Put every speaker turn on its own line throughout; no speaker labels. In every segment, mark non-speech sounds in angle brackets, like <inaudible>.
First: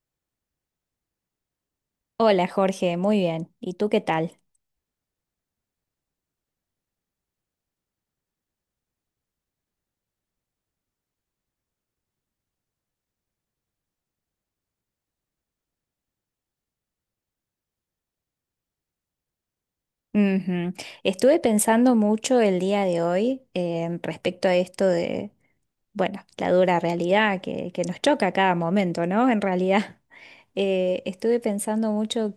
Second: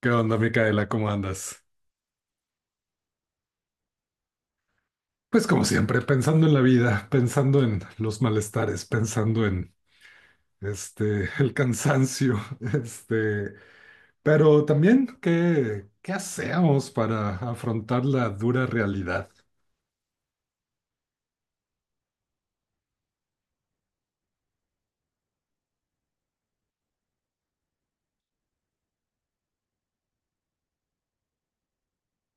¿Qué onda, Micaela? ¿Cómo andas?
Hola Jorge, muy bien. ¿Y tú qué tal?
Pues como siempre, pensando en la vida, pensando en los malestares, pensando en el cansancio, <laughs> este, pero también qué hacemos para afrontar la dura realidad.
Ujú. Estuve pensando mucho el día de hoy respecto a esto, bueno, la dura realidad que nos choca a cada momento, ¿no? En realidad, <laughs> estuve pensando mucho,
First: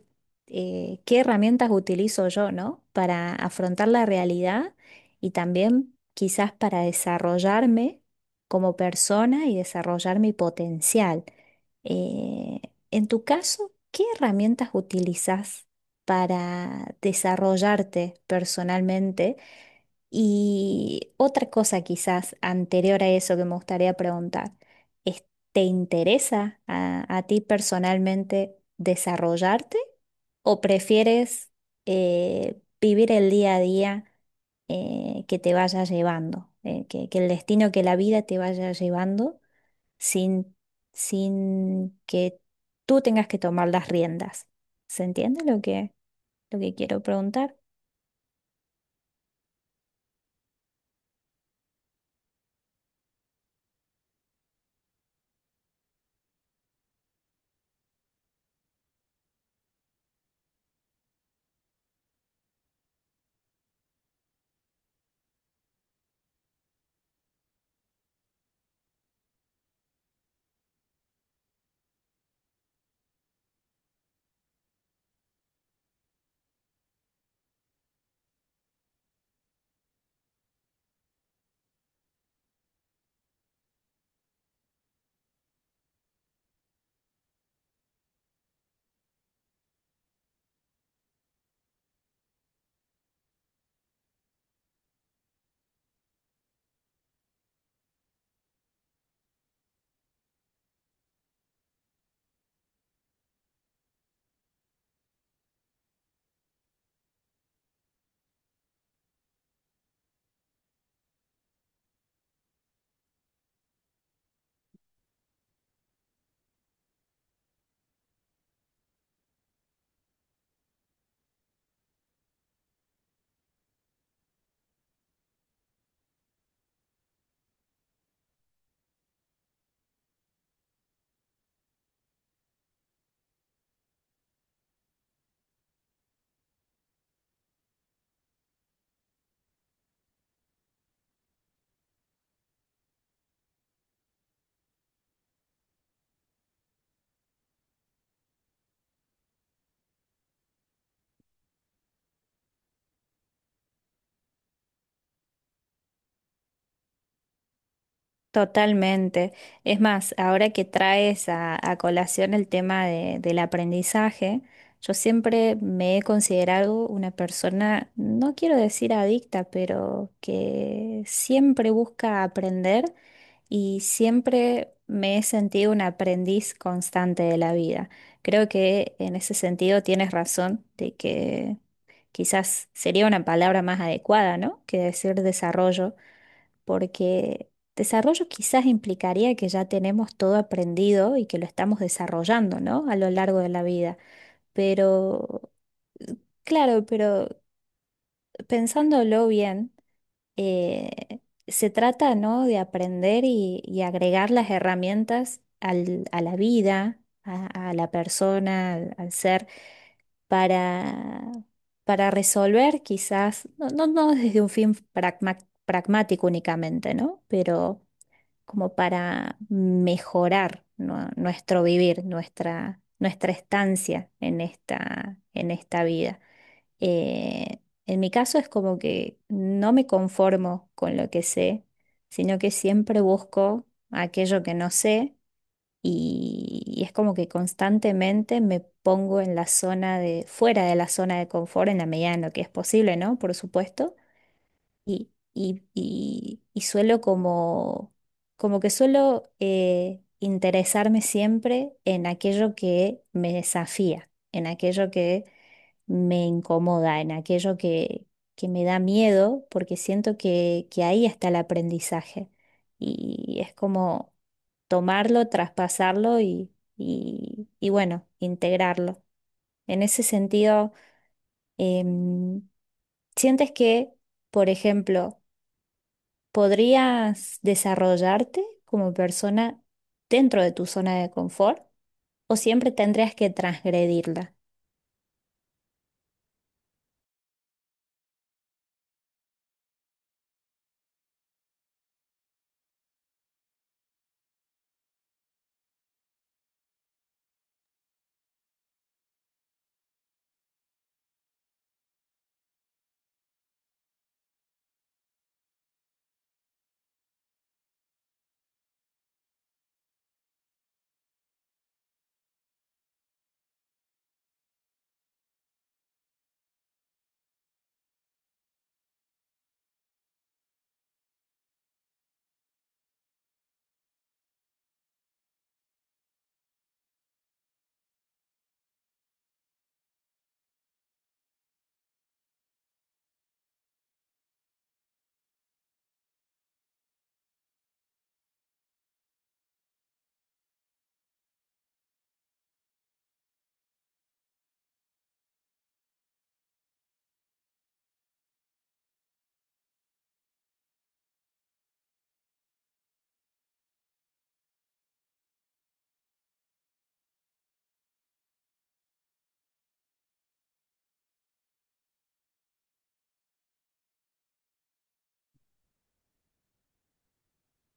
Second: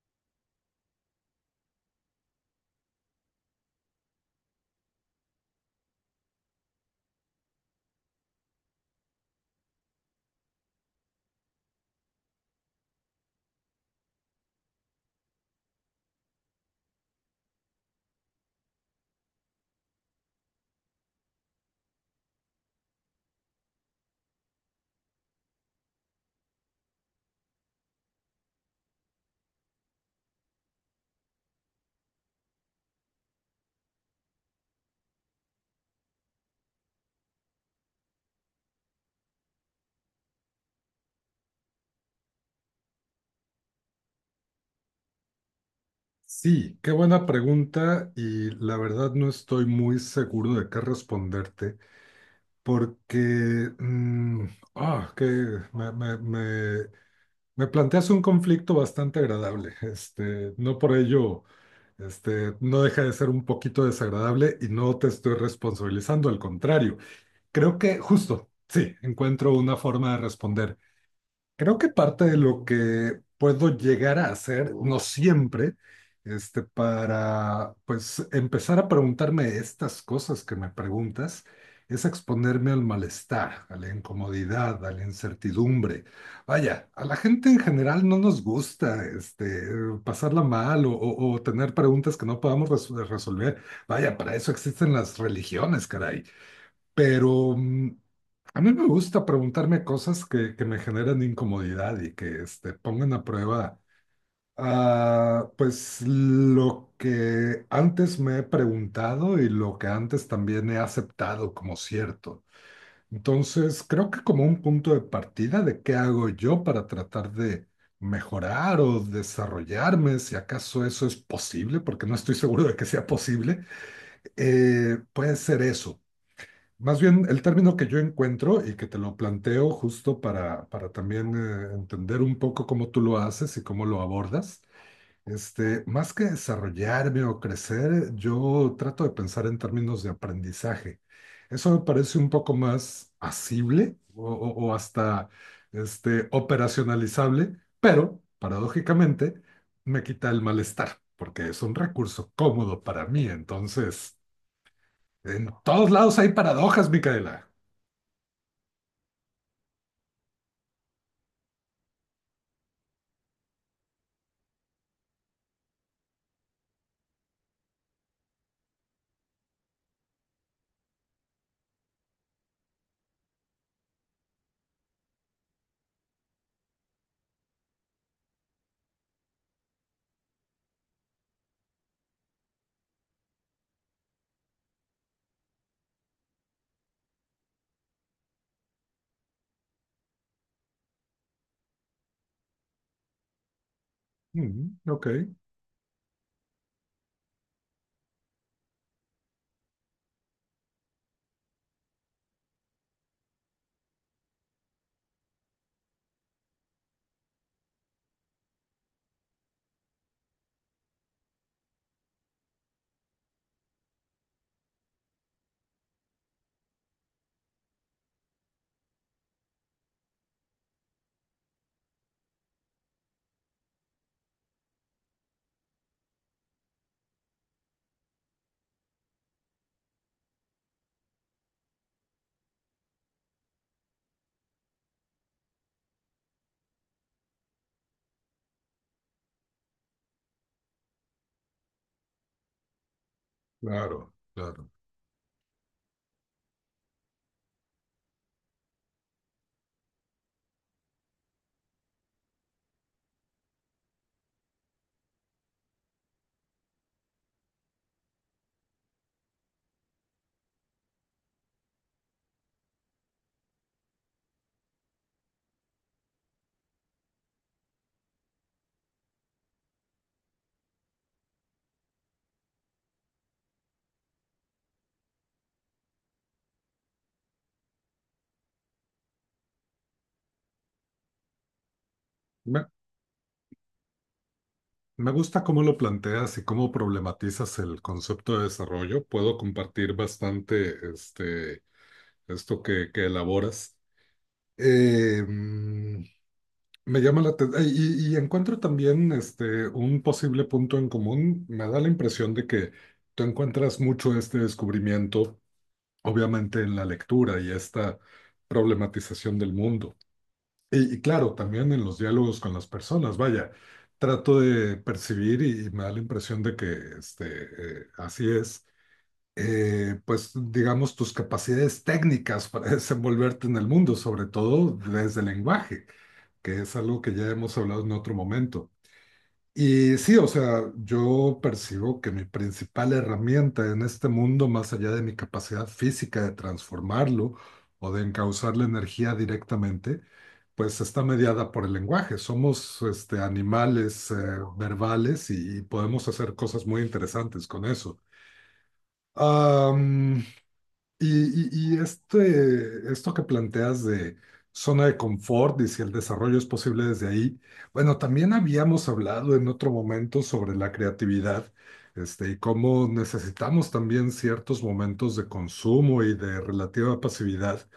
qué herramientas utilizo yo, ¿no? Para afrontar la realidad y también quizás para desarrollarme como persona y desarrollar mi potencial. Eh, en tu caso, ¿qué herramientas utilizas para desarrollarte personalmente? Y otra cosa quizás anterior a eso que me gustaría preguntar es, ¿te interesa a ti personalmente desarrollarte, o prefieres, vivir el día a día, que te vaya llevando, que el destino, que la vida te vaya llevando sin, sin que tú tengas que tomar las riendas? ¿Se entiende lo que, ¿lo que
Sí, qué
quiero
buena
preguntar?
pregunta y la verdad no estoy muy seguro de qué responderte porque mm, ah, que me, me- me me planteas un conflicto bastante agradable. No por ello, no deja de ser un poquito desagradable y no te estoy responsabilizando, al contrario. Creo que justo, sí, encuentro una forma de responder. Creo que parte de lo que puedo llegar a hacer, no siempre, para pues empezar a preguntarme estas cosas que me preguntas, es exponerme al malestar, a la incomodidad, a la incertidumbre. Vaya, a la gente en general no nos gusta pasarla mal o tener preguntas que no podamos resolver. Vaya, para eso existen las religiones, caray, pero a mí me gusta preguntarme cosas que me generan incomodidad y que pongan a prueba pues lo que antes me he preguntado y lo que antes también he aceptado como cierto. Entonces, creo que como un punto de partida de qué hago yo para tratar de mejorar o desarrollarme, si acaso eso es posible, porque no estoy seguro de que sea posible, puede ser eso, más bien, el término que yo encuentro y que te lo planteo justo para también entender un poco cómo tú lo haces y cómo lo abordas. Más que desarrollarme o crecer, yo trato de pensar en términos de aprendizaje. Eso me parece un poco más asible o hasta operacionalizable, pero paradójicamente me quita el malestar, porque es un recurso cómodo para mí. Entonces, en todos lados hay paradojas, Micaela.
Totalmente. Es más, ahora que traes a colación el tema de- del aprendizaje, yo siempre me he considerado una persona, no quiero decir adicta, pero que siempre busca aprender, y siempre me he sentido un aprendiz constante de la vida. Creo que en ese sentido tienes razón de que quizás sería una palabra más adecuada, ¿no? Que decir desarrollo, porque desarrollo quizás implicaría que ya tenemos todo aprendido y que lo estamos desarrollando, ¿no? A lo largo de la vida.
Mm, ok,
Pero, claro, pero pensándolo bien, eh, se trata, ¿no? De aprender y agregar las herramientas al- a la vida, a la persona, al al ser para, para resolver quizás, no, no, no desde un fin pragma- pragmático únicamente, ¿no? Pero como para mejorar, ¿no? Nuestro vivir, nuestra, nuestra estancia en esta vida. Eh, en mi caso es como que no me conformo con lo que sé, sino que siempre busco aquello que no sé, y es como que constantemente me pongo en la zona de, fuera de la zona de confort en la medida en lo que es posible, ¿no? Por supuesto.
claro, claro.
Y, y suelo como, como que suelo interesarme siempre en aquello que me desafía, en aquello que me incomoda, en aquello que me da miedo, porque siento que ahí está el aprendizaje. Y es como tomarlo, traspasarlo y, y bueno, integrarlo. En ese sentido, em, ¿sientes que, por ejemplo, podrías desarrollarte como persona dentro de tu zona de confort, o
Me,
siempre tendrías que transgredirla?
Me gusta cómo lo planteas y cómo problematizas el concepto de desarrollo. Puedo compartir bastante esto que elaboras. Eh, mm, Me llama la atención y encuentro también un posible punto en común. Me da la impresión de que tú encuentras mucho este descubrimiento, obviamente en la lectura y esta problematización del mundo. Y claro, también en los diálogos con las personas, vaya, trato de percibir y me da la impresión de que así es, pues digamos tus capacidades técnicas para <laughs> desenvolverte en el mundo, sobre todo desde el lenguaje, que es algo que ya hemos hablado en otro momento. Y sí, o sea, yo percibo que mi principal herramienta en este mundo, más allá de mi capacidad física de transformarlo o de encauzar la energía directamente, pues está mediada por el lenguaje. Somos animales verbales y podemos hacer cosas muy interesantes con eso. Y esto que planteas de zona de confort y si el desarrollo es posible desde ahí, bueno, también habíamos hablado en otro momento sobre la creatividad, y cómo necesitamos también ciertos momentos de consumo y de relativa pasividad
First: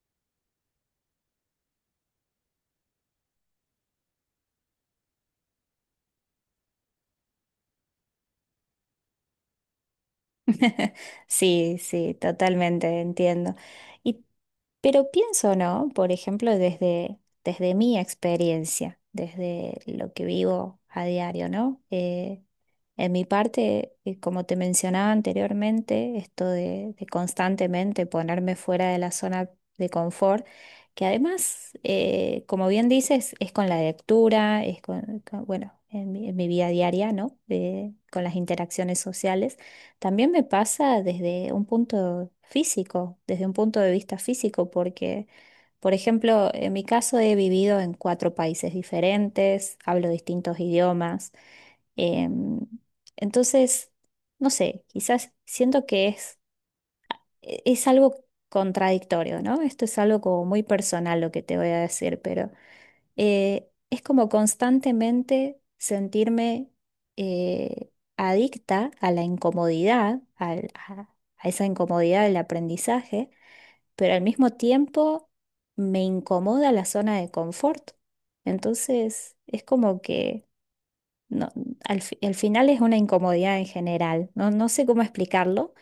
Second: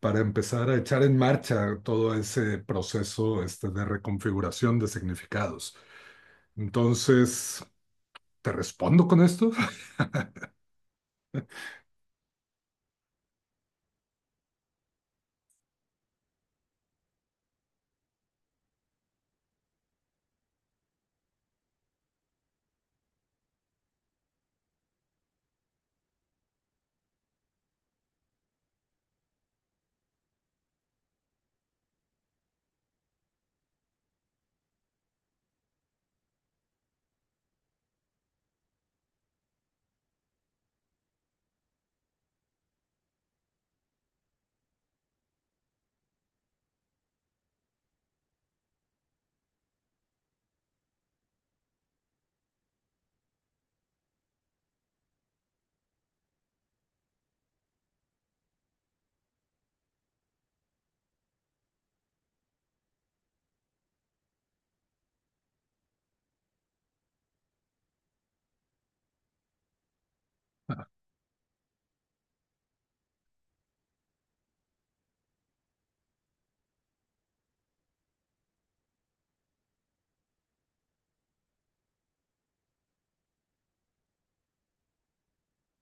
para empezar a echar en marcha todo ese proceso, de reconfiguración de significados. Entonces, ¿te respondo con esto?
<laughs> Sí, sí, totalmente entiendo. Y, pero pienso, ¿no? Por ejemplo, desde mi experiencia, desde lo que vivo a diario, ¿no? En mi parte, como te mencionaba anteriormente, esto de constantemente ponerme fuera de la zona de confort, que además, como bien dices, es con la lectura, es con- bueno, en mi vida diaria, ¿no? De- con las interacciones sociales. También me pasa desde un punto físico, desde un punto de vista físico, porque, por ejemplo, en mi caso he vivido en 4 países diferentes, hablo distintos idiomas. Em, entonces, no sé, quizás siento que es, e- es algo contradictorio, ¿no? Esto es algo como muy personal lo que te voy a decir, pero es como constantemente sentirme, eh, adicta a la incomodidad, al- a esa incomodidad del aprendizaje, pero al mismo tiempo me incomoda la zona de confort. Entonces, es como que... No, al, fi- al final es una incomodidad en general, no, no sé cómo explicarlo,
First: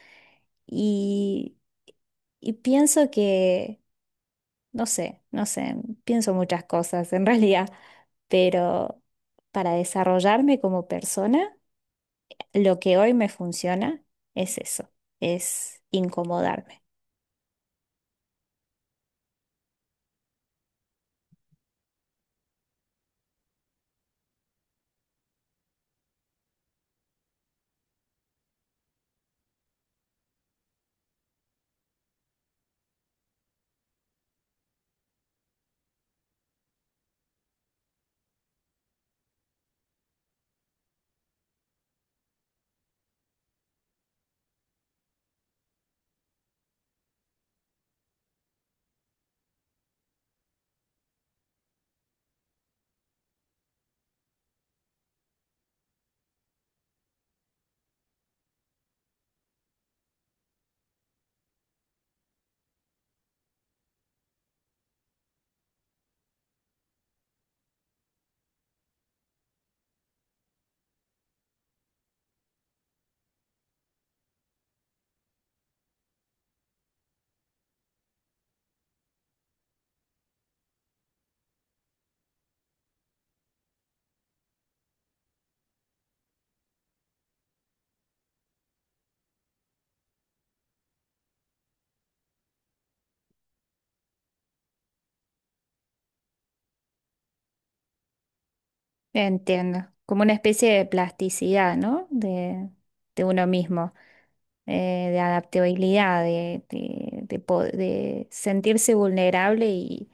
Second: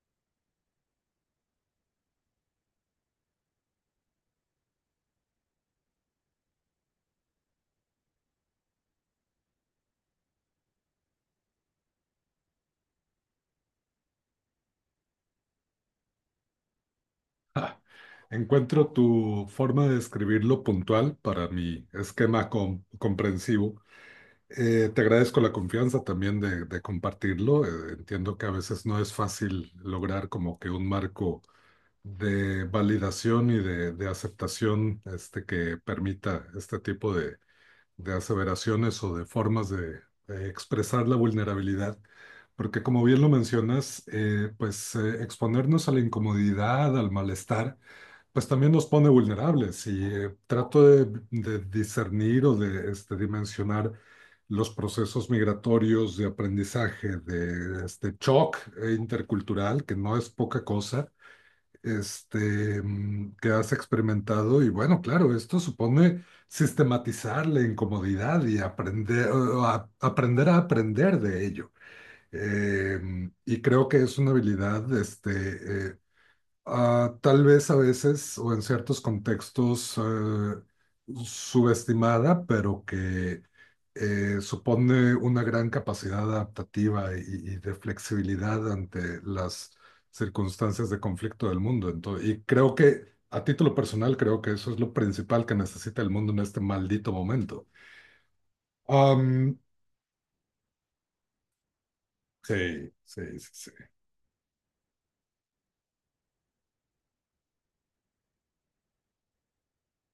y, y pienso que, no sé, no sé, pienso muchas cosas en <laughs> realidad, pero para desarrollarme como persona, lo que hoy me funciona es eso, es incomodarme.
Ah, Encuentro tu forma de describirlo puntual para mi esquema comprensivo. Te agradezco la confianza también de compartirlo. Entiendo que a veces no es fácil lograr como que un marco de validación y de aceptación que permita este tipo de aseveraciones o de formas de expresar la vulnerabilidad. Porque como bien lo mencionas, exponernos a la incomodidad, al malestar, pues también nos pone vulnerables y trato de discernir o de dimensionar los procesos migratorios de aprendizaje, de este shock intercultural, que no es poca cosa, que has experimentado. Y bueno, claro, esto supone sistematizar la incomodidad y aprender, o aprender a aprender de ello. Eh, y creo que es una habilidad tal vez a veces o en ciertos contextos subestimada, pero que supone una gran capacidad adaptativa y de flexibilidad ante las circunstancias de conflicto del mundo. Entonces, y creo que a título personal creo que eso es lo principal que necesita el mundo en este maldito momento. Am,
Entiendo, como una especie de plasticidad, ¿no?
sí,
De
sí,
uno
sí, sí.
mismo. De adaptabilidad, de po- de sentirse vulnerable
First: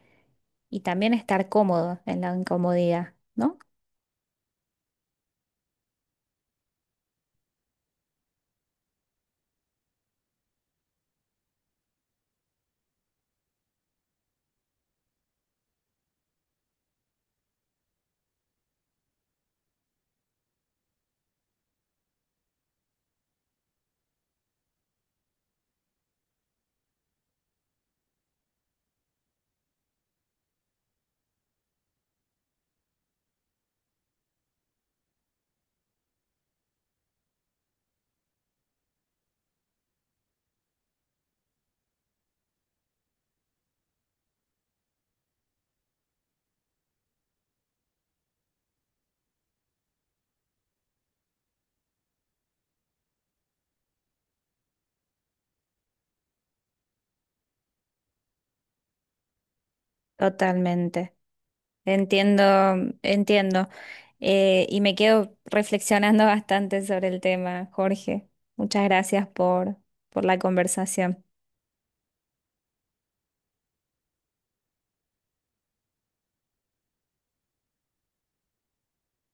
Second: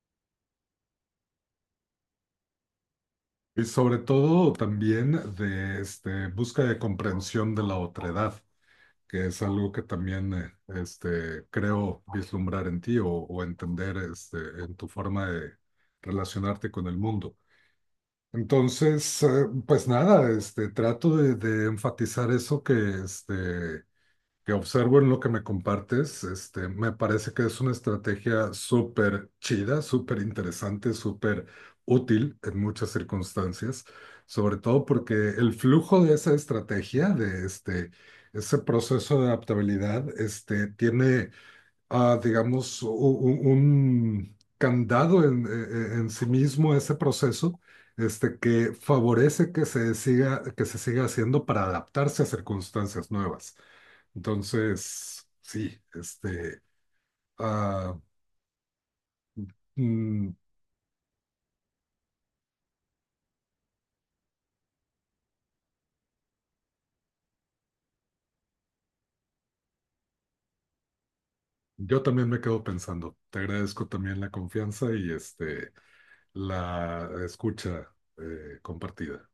y también estar cómodo en la incomodidad, ¿no?
Y sobre todo también de busca de comprensión de la otredad, que es algo que también creo vislumbrar en ti o entender en tu forma de relacionarte con el mundo. Entonces, pues nada, trato de enfatizar eso que este, que observo en lo que me compartes. Me parece que es una estrategia súper chida, súper interesante, súper útil en muchas circunstancias, sobre todo porque el flujo de esa estrategia, de ese proceso de adaptabilidad, tiene, digamos, un candado en, en sí mismo ese proceso. Que favorece que se siga haciendo para adaptarse a circunstancias nuevas. Entonces, sí, ah, mm,
Totalmente. Entiendo, entiendo. Y me quedo reflexionando <laughs> bastante sobre el tema, Jorge. Muchas gracias por la conversación.
yo también me quedo pensando. Te agradezco también la confianza y la escucha compartida.